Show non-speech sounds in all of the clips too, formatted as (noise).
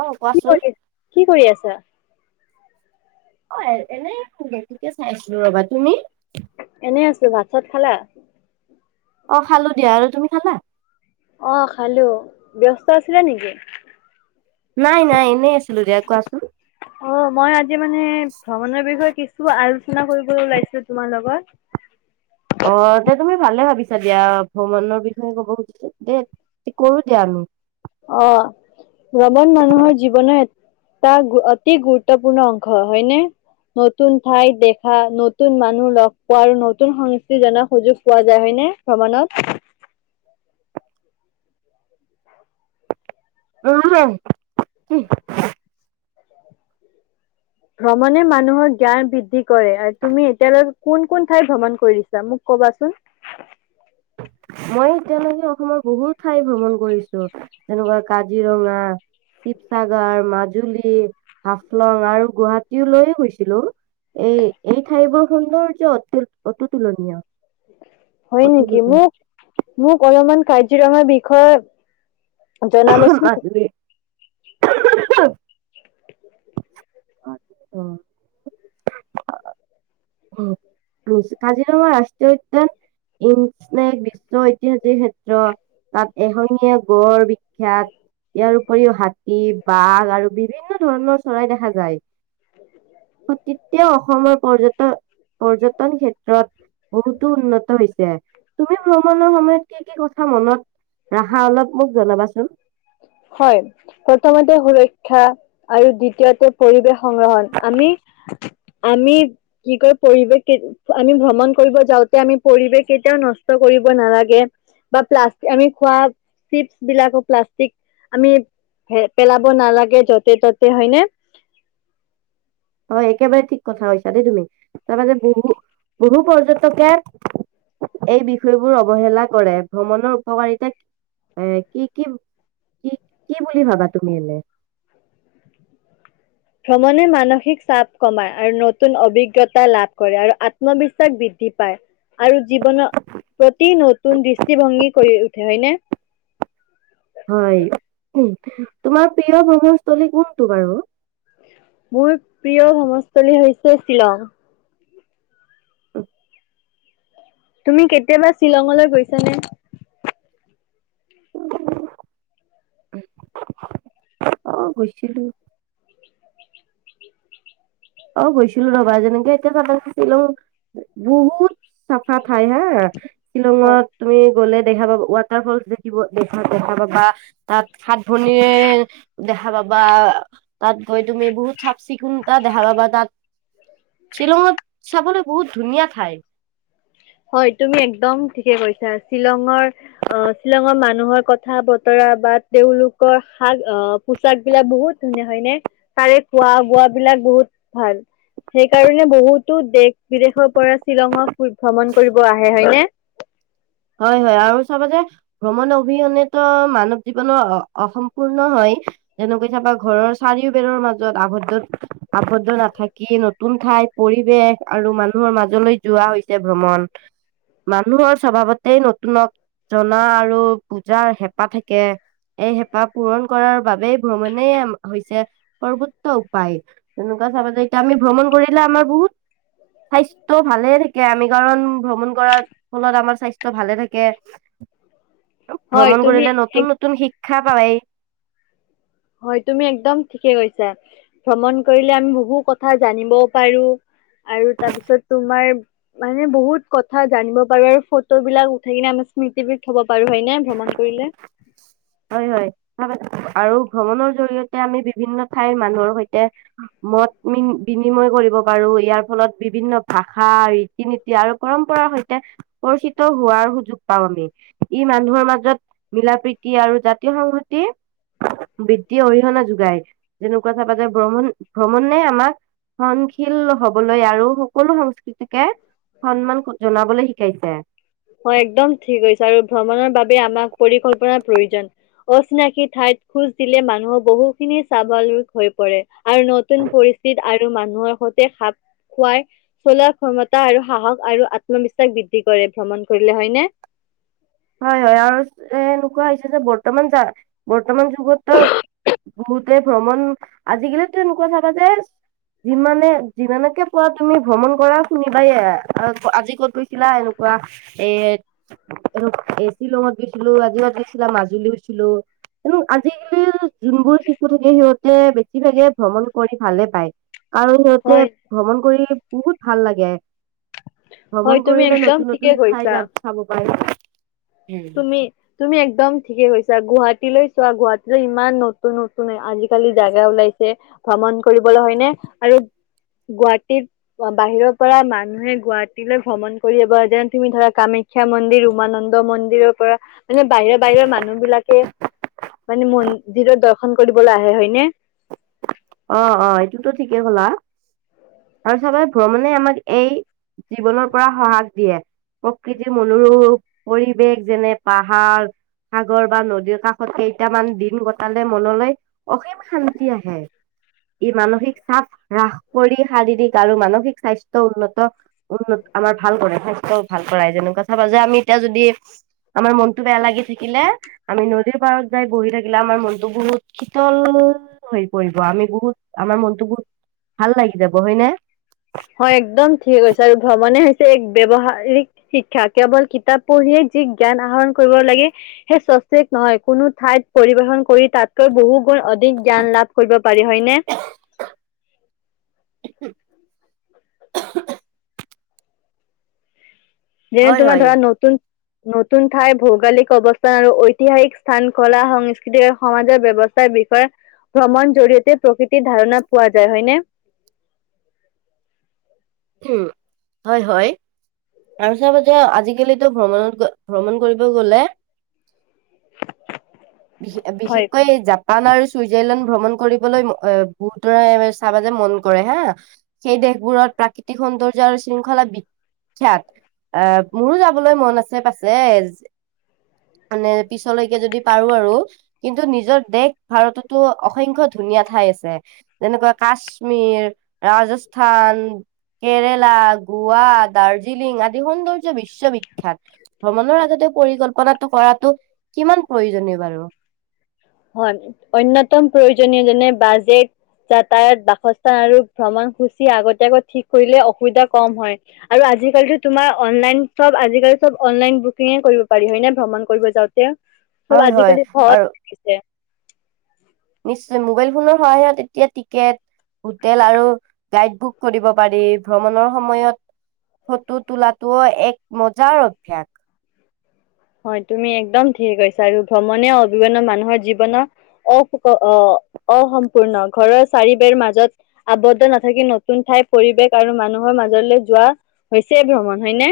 অ কি কোৱাচোন কৰি কি কৰি আছা? অ', এনেই চাই আছিলো ৰবা, তুমি? এনেই আছো, ভাত-চাত খালা? অ', খালো দিয়া, আৰু তুমি খালা? অ', খালো, ব্যস্ত আছিলে নেকি? নাই নাই এনেই আছিলো দিয়া কোৱাচোন? অ', মই আজি মানে, ভ্ৰমণৰ বিষয়ে কিছু আলোচনা কৰিব ওলাইছিলো তোমাৰ লগত। অ', তে তুমি ভালে ভাবিছা দিয়া ভ্ৰমণৰ বিষয়ে ক'ব খুজিছা দেই কৰো দিয়া আমি। অ', ভ্ৰমণ মানুহৰ জীৱনৰ তা অতি গুৰুত্বপূৰ্ণ অংশ, হয়নে? নতুন ঠাইত দেখা, নতুন মানুহ লগ পোৱা, আৰু নতুন সংস্কৃতি জনাৰ সুযোগ পোৱা যায়, হয় নে? ভ্ৰমণত। (unintelligible) ভ্ৰমণে মানুহৰ জ্ঞান বৃদ্ধি কৰে আৰু তুমি এতিয়ালৈকে কোন কোন ঠাই ভ্ৰমণ কৰিছা মোক কবাচোন? মই এতিয়ালৈকে অসমৰ বহুত ঠাই ভ্ৰমণ কৰিছো, যেনেকুৱা কাজিৰঙা শিৱসাগৰ, মাজুলী, হাফলং আৰু গুৱাহাটীলৈও গৈছিলোঁ। এই এই ঠাইবোৰ সুন্দৰ যে অতি হয়', নেকি অতুলনীয় মোক মোক অলপমান কাজিৰঙাৰ বিষয়ে জনাবচোন মাজুলী (unintelligible) কাজিৰঙা ৰাষ্ট্ৰীয় উদ্যান ই' বিশ্ব ঐতিহাসিক ক্ষেত্ৰ তাত এশঙীয়া গড় বিখ্যাত। ইয়াৰ উপৰিও হাতী, বাঘ আৰু বিভিন্ন ধৰণৰ চৰাই দেখা যায়। তেতিয়া অসমৰ পৰ্যটন পৰ্যটন ক্ষেত্ৰত বহুতো উন্নত হৈছে, তুমি ভ্ৰমণৰ সময়ত কি কি কথা মনত ৰাখা অলপ মোক জনাবাচোন। হয়',। প্ৰথমতে সুৰক্ষা আৰু দ্বিতীয়তে পৰিৱেশ সংগ্ৰহণ আমি আমি কি কয় পৰিৱেশ আমি ভ্ৰমণ কৰিব যাওঁতে আমি পৰিৱেশ কেতিয়াও নষ্ট কৰিব নালাগে। বা প্লাষ্টিক আমি খোৱা চিপছ বিলাকো প্লাষ্টিক আমি হে পেলাব নালাগে য'তে ততে হয়নে? হয় একেবাৰে ঠিক কথা কৈছা দেই তুমি তাৰ মনে বহু বহু পৰ্যটকে এই বিষয়বোৰ অৱহেলা কৰে ভ্ৰমণৰ উপকাৰিতা এ কি কি কি, কি বুলি ভাবা তুমি এনে? ভ্ৰমণে মানসিক চাপ কমাই আৰু নতুন অভিজ্ঞতা লাভ কৰে, আত্মবিশ্বাস বৃদ্ধি পায়। আৰু জীৱনৰ প্ৰতি নতুন দৃষ্টিভংগী কৰি উঠে হয় নে? হয়, উম, তোমাৰ প্ৰিয় ভ্ৰমণস্থলী কোনটো বাৰু? মোৰ প্ৰিয় ভ্ৰমণস্থলী হৈছে শ্বিলং। (unintelligible) তুমি কেতিয়াবা শ্বিলঙলৈ গৈছা নে? অ', গৈছিলো। অ', গৈছিলো ৰবা, যেনেকে এতিয়া চা, শ্বিলং বহুত চাফা ঠাই হা, শিলংত হয়। তুমি গ'লে দেখা পাবা ৱাত ফল দেখিব দেখিব পাবা, সাত ভনীয়ে দেখা পাবা, তাত গৈ তুমি বহুত চাফ চিকুণ তাত দেখা পাবা তাত, শ্বিলঙত চাবলৈ বহুত ধুনীয়া ঠাই হয়, তুমি একদম ঠিকে কৈছা, শ্বিলঙৰ আহ, শ্বিলঙৰ মানুহৰ কথা বতৰা বা তেওঁলোকৰ শাক আহ পোচাক বিলাক বহুত ধুনীয়া হয় নে, তাৰে খোৱা বোৱাবিলাক বহুত ভাল। সেই কাৰণে বহুতো দেশ বিদেশৰ পৰা শ্বিলঙক ভ্ৰমণ কৰিব আহে হয়নে? হয়, হয় আৰু চাব যে ভ্ৰমণ অবিহনেতো, মানৱ জীৱনৰ অসম্পূৰ্ণ হয়। যেনেকৈ কেতিয়াবা ঘৰৰ চাৰিও বেৰৰ মাজত আবদ্ধ আৱদ্ধ নাথাকি, নতুন ঠাই পৰিৱেশ আৰু মানুহৰ মাজলৈ যোৱা হৈছে ভ্ৰমণ। মানুহৰ স্বভাৱতে নতুনক জনা আৰু বুজাৰ হেঁপাহ থাকে। এই হেঁপাহ পূৰণ কৰাৰ বাবেই ভ্ৰমণেই হৈছে সৰ্বোচ্চ উপায়। তেনেকুৱা চাবা যায়, এতিয়া আমি ভ্ৰমণ কৰিলে আমাৰ বহুত স্বাস্থ্য ভালে থাকে আমি কাৰণ, ভ্ৰমণ কৰাৰ ফলত আমাৰ স্বাস্থ্য ত' ভালে থাকে, হয় ভ্ৰমণ তুমি কৰিলে এক নতুন, নতুন শিক্ষা পায়। হয়, তুমি একদম ঠিকে কৈছা, ভ্ৰমণ কৰিলে আমি বহু কথা জানিবও পাৰো আৰু তাৰপিছত তোমাৰ মানে বহুত কথা জানিব পাৰো আৰু ফটো বিলাক উঠাই কিনে আমাৰ স্মৃতি বিধ থ'ব পাৰো হয়নে, ভ্ৰমণ কৰিলে। হয়, হয়। আৰু ভ্ৰমণৰ জৰিয়তে আমি বিভিন্ন ঠাইৰ মানুহৰ সৈতে মত বিনিময় কৰিব পাৰো, ইয়াৰ ফলত বিভিন্ন ভাষা ৰীতি-নীতি আৰু পৰম্পৰাৰ সৈতে পৰিচিত হোৱাৰ সুযোগ পাওঁ আমি, ই মানুহৰ মাজত মিলা-প্ৰীতি আৰু জাতীয় সংহতি বৃদ্ধি অৰিহণা যোগায়, যেনেকুৱা চাবা, যে ভ্ৰমণ, ভ্ৰমণে আমাক সহনশীল হ'বলৈ আৰু সকলো সংস্কৃতিকে, সন্মান জনাবলৈ শিকাইছে। হয়, একদম ঠিক কৈছা আৰু ভ্ৰমণৰ বাবে পৰিকল্পনাৰ প্ৰয়োজন। অচিনাকি ঠাইত খোজ দিলে মানুহৰ বহুখিনি স্বাৱলু হৈ পৰে, আৰু নতুন পৰি (unintelligible) আৰু মানুহৰ সৈতে খাপ খোৱাৰ চলোৱা ক্ষমতা আৰু সাহস আৰু আত্মবিশ্বাস বৃদ্ধি কৰে ভ্ৰমণ কৰিলে, হয়নে? হয়, হয় আৰু এ, এনেকুৱা হৈছে যে বৰ্তমান, যা, বৰ্তমান যুগতো বহুতে ভ্ৰমণ, আজিকালিতো এনেকুৱা চাবা যে যিমানে, যিমানকে পোৱা তুমি ভ্ৰমণ কৰা শুনিবা, আজি ক'ত গৈছিলা এনেকুৱা এ, আৰু এ, শ্বিলঙত গৈছিলো (unintelligible) মাজুলী গৈছিলো। এনেও আজিকালি যোনবোৰ শিশু থাকে, সিহঁতে বেছিভাগে ভ্ৰমণ কৰি ভালে পায়। আৰু সিহঁতে হয় ভ্ৰমণ কৰি বহুত ভাল লাগে। হয় ভ্ৰমণ তুমি কৰিলে একদম নতুন, ঠিকে নতুন ঠাই কৈছা যা, চাব পাৰি। তুমি, তুমি একদম ঠিকে কৈছা, গুৱাহাটীলৈ চোৱা, গুৱাহাটীলৈ ইমান নতুন, নতুন আজি কলি জাগা ওলাইছে ভ্ৰমণ কৰিবলৈ হয়নে, আৰু গুৱাহাটীত বাহিৰৰ পৰা মানুহে গুৱাহাটীলৈ ভ্ৰমণ কৰিব যেন তুমি ধৰা কামাখ্যা মন্দিৰ উমানন্দ মন্দিৰ ৰ পৰা মানে বাহিৰৰ বাহিৰৰ মানুহ বিলাকে। মানে মন্দিৰত দৰ্শন কৰিবলৈ আহে হয়নে? অ', অ', এইটোতো ঠিকেই ক'লা আৰু চাবা ভ্ৰমণে আমাক এই জীৱনৰ পৰা সহাক দিয়ে। প্ৰকৃতিৰ মনোৰূপ পৰিৱেশ, যেনে পাহাৰ সাগৰ বা নদীৰ কাষত কেইটামান দিন কটালে মনলৈ অসীম শান্তি আহে। ই মানসিক চাপ হ্ৰাস কৰি শাৰীৰিক আৰু মানসিক স্বাস্থ্য উন্নত উন্নত আমাৰ ভাল কৰে, স্বাস্থ্য ভাল কৰাই যেনেকুৱা চাবা যে আমি এতিয়া যদি আমাৰ মনতটো বেয়া লাগি থাকিলে। আমি নদীৰ পাৰত যাই বহি থাকিলে আমাৰ মনতো বহুত শীতল হৈ পৰিব। আমি বহুত আমাৰ মনতো বহুত ভাল লাগি যাব হয় নে? হয়, একদম ঠিক কৈছা আৰু ভ্ৰমণে হৈছে এক ব্যৱহাৰিক শিক্ষা কেৱল কিতাপ পঢ়িয়ে যি জ্ঞান আহৰণ কৰিব লাগে। সেই চটিক নহয় কোনো ঠাইত পৰিবেশন কৰি তাতকৈ বহু গুণ অধিক জ্ঞান লাভ কৰিব পাৰি হয়নে? (inaudible) যেনে হয় তোমাৰ হয় ধৰা নতুন নতুন ঠাই ভৌগলিক অৱস্থান আৰু ঐতিহাসিক স্থান ক'লা সংস্কৃতিৰে সমাজৰ ব্যৱস্থা ৰ বিষয়ে ভ্ৰমণ জৰিয়তে প্ৰকৃতিৰ ধাৰণা পোৱা যায় হয়নে? উম, হয়, হয়। আৰু চাব যে আজিকালিতো ভ্ৰমণত ভ্ৰমণ কৰিব গ'লে। হয়। বিশেষকৈ জাপ জাপান আৰু চুইজাৰলেণ্ড ভ্ৰমণ কৰিবলৈ বহুতৰে চাব যে মন কৰে হা। সেই দেশবোৰত প্ৰাকৃতিক সৌন্দৰ্য আৰু শৃংখলা বি খ্যাত, মোৰো যাবলৈ মন আছে পাছে। মানে পিছলৈকে যদি পাৰো আৰু। কিন্তু নিজৰ দেশ ভাৰততো অসংখ্য ধুনীয়া ঠাই আছে। যেনেকুৱা কাশ্মীৰ, ৰাজস্থান কেৰেলা, গোৱা, দাৰ্জিলিং আদি সৌন্দৰ্য বিশ্ববিখ্যাত। ভ্ৰমণৰ আগতে পৰিকল্পনাটো কৰাটো কিমান প্ৰয়োজনীয় বাৰু? হয়, অন্যতম প্ৰয়োজনীয় যেনে বাজেট যাতায়ত, বাসস্থান আৰু ভ্ৰমণসূচী আগতীয়াকৈ ঠিক কৰিলে অসুবিধা ক'ম হয়। আৰু আজিকালিতো তোমাৰ অনলাইন চব আজিকালি চব অনলাইন বুকিঙে কৰিব পাৰি হয় নে ভ্ৰমণ কৰিব যাওঁতে? চব হয় হয় আজিকালি সহজ আৰু (unintelligible) গৈছে। নিশ্চয় মোবাইল ফোনৰ সহায়ত এতিয়া টিকেট হোটেল আৰু গাইড বুক কৰিব পাৰি, ভ্ৰমণৰ সময়ত ফটো তোলাটোও এক মজাৰ অভ্যাস। হয়, তুমি একদম ঠিকে কৈছা আৰু ভ্ৰমণে (unintelligible) মানুহৰ জীৱনৰ অস সূ অসম্পূৰ্ণ ঘৰৰ চাৰিবেৰ মাজত আবদ্ধ নাথাকি নতুন ঠাইৰ পৰিৱেশ আৰু মানুহৰ মাজলৈ যোৱা হৈছে ভ্ৰমণ হয়নে?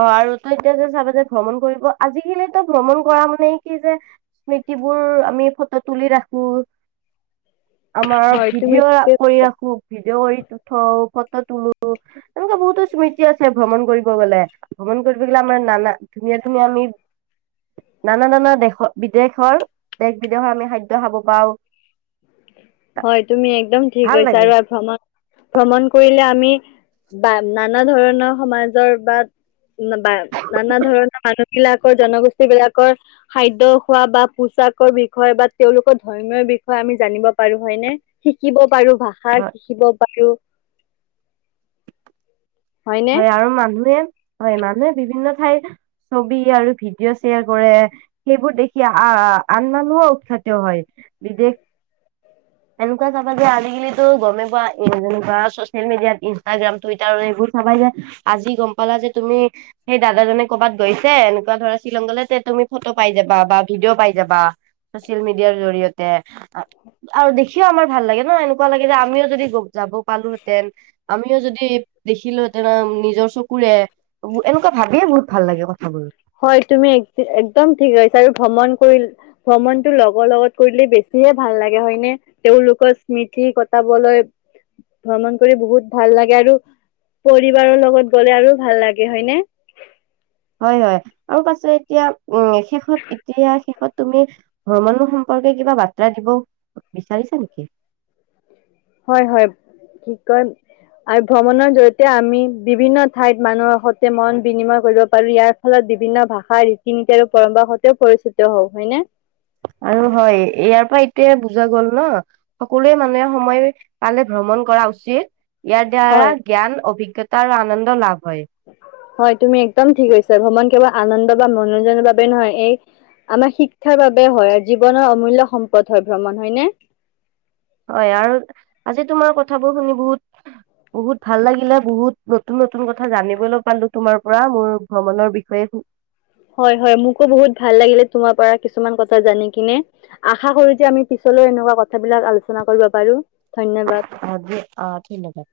অ' আৰু তই এতিয়া যে চাবা যে ভ্ৰমণ কৰিব আজিকালি ভ্ৰমণ কৰা মানে কি যে স্মৃতি বোৰ আমি ফটো তুলি ৰাখো। আমাৰ হয় তুমি ভিডিঅ' ঠিকে কৰি কৈছা। ৰাখো। ভিডঅ কৰি উঠও ফটো তোলো এনেকে বহুতো স্মৃতি কি আছে ভ্ৰমণ কৰিব গ'লে, ভ্ৰমণ কৰিব গ'লে আমাৰ নানা ধুনীয়া ধুনীয়া আমি নান নান দেশৰ বিদেশৰ দেশ বিদেশৰ আমি খাদ্য খাব পাওঁ। হয়। তুমি একদম ঠিক ভাল কৈছা। লাগে আৰু এই ভ্ৰমন ভ্ৰমণ কৰিলে আমি বা নানা ধৰণৰ সমাজৰ বা বা নানা ধৰণৰ মানুহ বিলাকৰ জনগোষ্ঠী বিলাকৰ খাদ্যয় খোৱা বা পোচাকৰ বিষয়ে বা তেওঁলোকৰ ধৰ্মীয়ৰ বিষয়ে আমি জানিব পাৰো হয় নে, শিকিব পাৰো ভাষা হয় শিকিব পাৰো। হয়নে? হয়। আৰু মানুহে হয় মানুহে বিভিন্ন ঠাইৰ ছবি আৰু ভিডিঅ' শ্বেয়াৰ কৰে। সেইবোৰ দেখি আহ আন মানুহো উৎসাহিত হয়। বিদেশ হয়। এনেকুৱা চাবা যে আজিকালিতো গ'মেই পোৱা যেনেকুৱা চচিয়েল মিডিয়াত ইনষ্টাগ্ৰাম টুইটাৰ এইবোৰ চাবা যে আজি গ'ম পালা যে তুমি সেই দাদাজনে ক'ৰবাত গৈছে এনেকুৱা ধৰা শ্বিলংগলে যে তুমি ফটো পাই যাবা বা ভিডিঅ' পাই যাবা। চচিয়েল মিডিয়াৰ জৰিয়তে আৰু দেখিও আমাৰ ভাল লাগে ন, এনেকুৱা লাগে যে আমিও যদি যাব পালোহেঁতেন আমিও যদি দেখিলো নিজৰ চকুৰে এনেকুৱা ভাবিয়ে বহুত ভাল লাগে কথাবোৰ। হয়। তুমি এক একদম ঠিক কৈছা। আৰু ভ্ৰমণ কৰি ভ্ৰমণতটো লগৰ লগত কৰিলে বেছিহে ভাল লাগে হয়নে? তেওঁলোকৰ স্মৃতি কটাবলৈ ভ্ৰমণ কৰি বহুত ভাল লাগে। আৰু পৰিবাৰৰ লগত গ'লে আৰু ভাল লাগে হয়নে। হয়, হয়। আৰু পাছত এতিয়া উ শেষত এতিয়া শেষত তুমি ভ্ৰমণৰ সম্পৰ্কে কিবা বাৰ্তা দিব বিচাৰিছা নেকি? হয়, হয়। কি কয় আৰু ভ্ৰমণৰ জৰিয়তে আমি বিভিন্ন ঠাইত মানুহৰ সৈতে মন বিনিময় কৰিব পাৰো। ইয়াৰ ফলত বিভিন্ন ভাষা ৰীতি নীতি আৰু পৰম্পৰা সৈতেও পৰিচিত হওঁ হয় নে? আৰু হয়, ইয়াৰ পৰা এইটোয়ে বুজা গ'ল ন। সকলো মানুহে সময় পালে ভ্ৰমণ কৰা উচিত। ইয়াৰ দ্বাৰা হয় জ্ঞান অভিজ্ঞতা আৰু আনন্দ লাভ হয়। হয় তুমি একদম ঠিক কৈছা। ভ্ৰমণ কেৱল আনন্দ বা মনোৰঞ্জনৰ বাবে নহয়। এই আমাৰ শিক্ষাৰ বাবে হয়, জীৱনৰ অমূল্য সম্পদ হয় ভ্ৰমণ হয়নে? হয়। আৰু আজি তোমাৰ কথাবোৰ শুনি বহুত বহুত ভাল লাগিলে, বহুত নতুন নতুন কথা জানিবলৈ পালো তোমাৰ পৰা মোৰ ভ্ৰমণৰ বিষয়ে। হয়, হয় মোকো বহুত ভাল লাগিলে তোমাৰ পৰা কিছুমান কথা জানি কিনে। আশা যে আমি পিছলৈও এনেকুৱা কথাবিলাক আলোচনা কৰিব পাৰিম ধন্যবাদ। অ' দে' অ', ধন্যবাদ।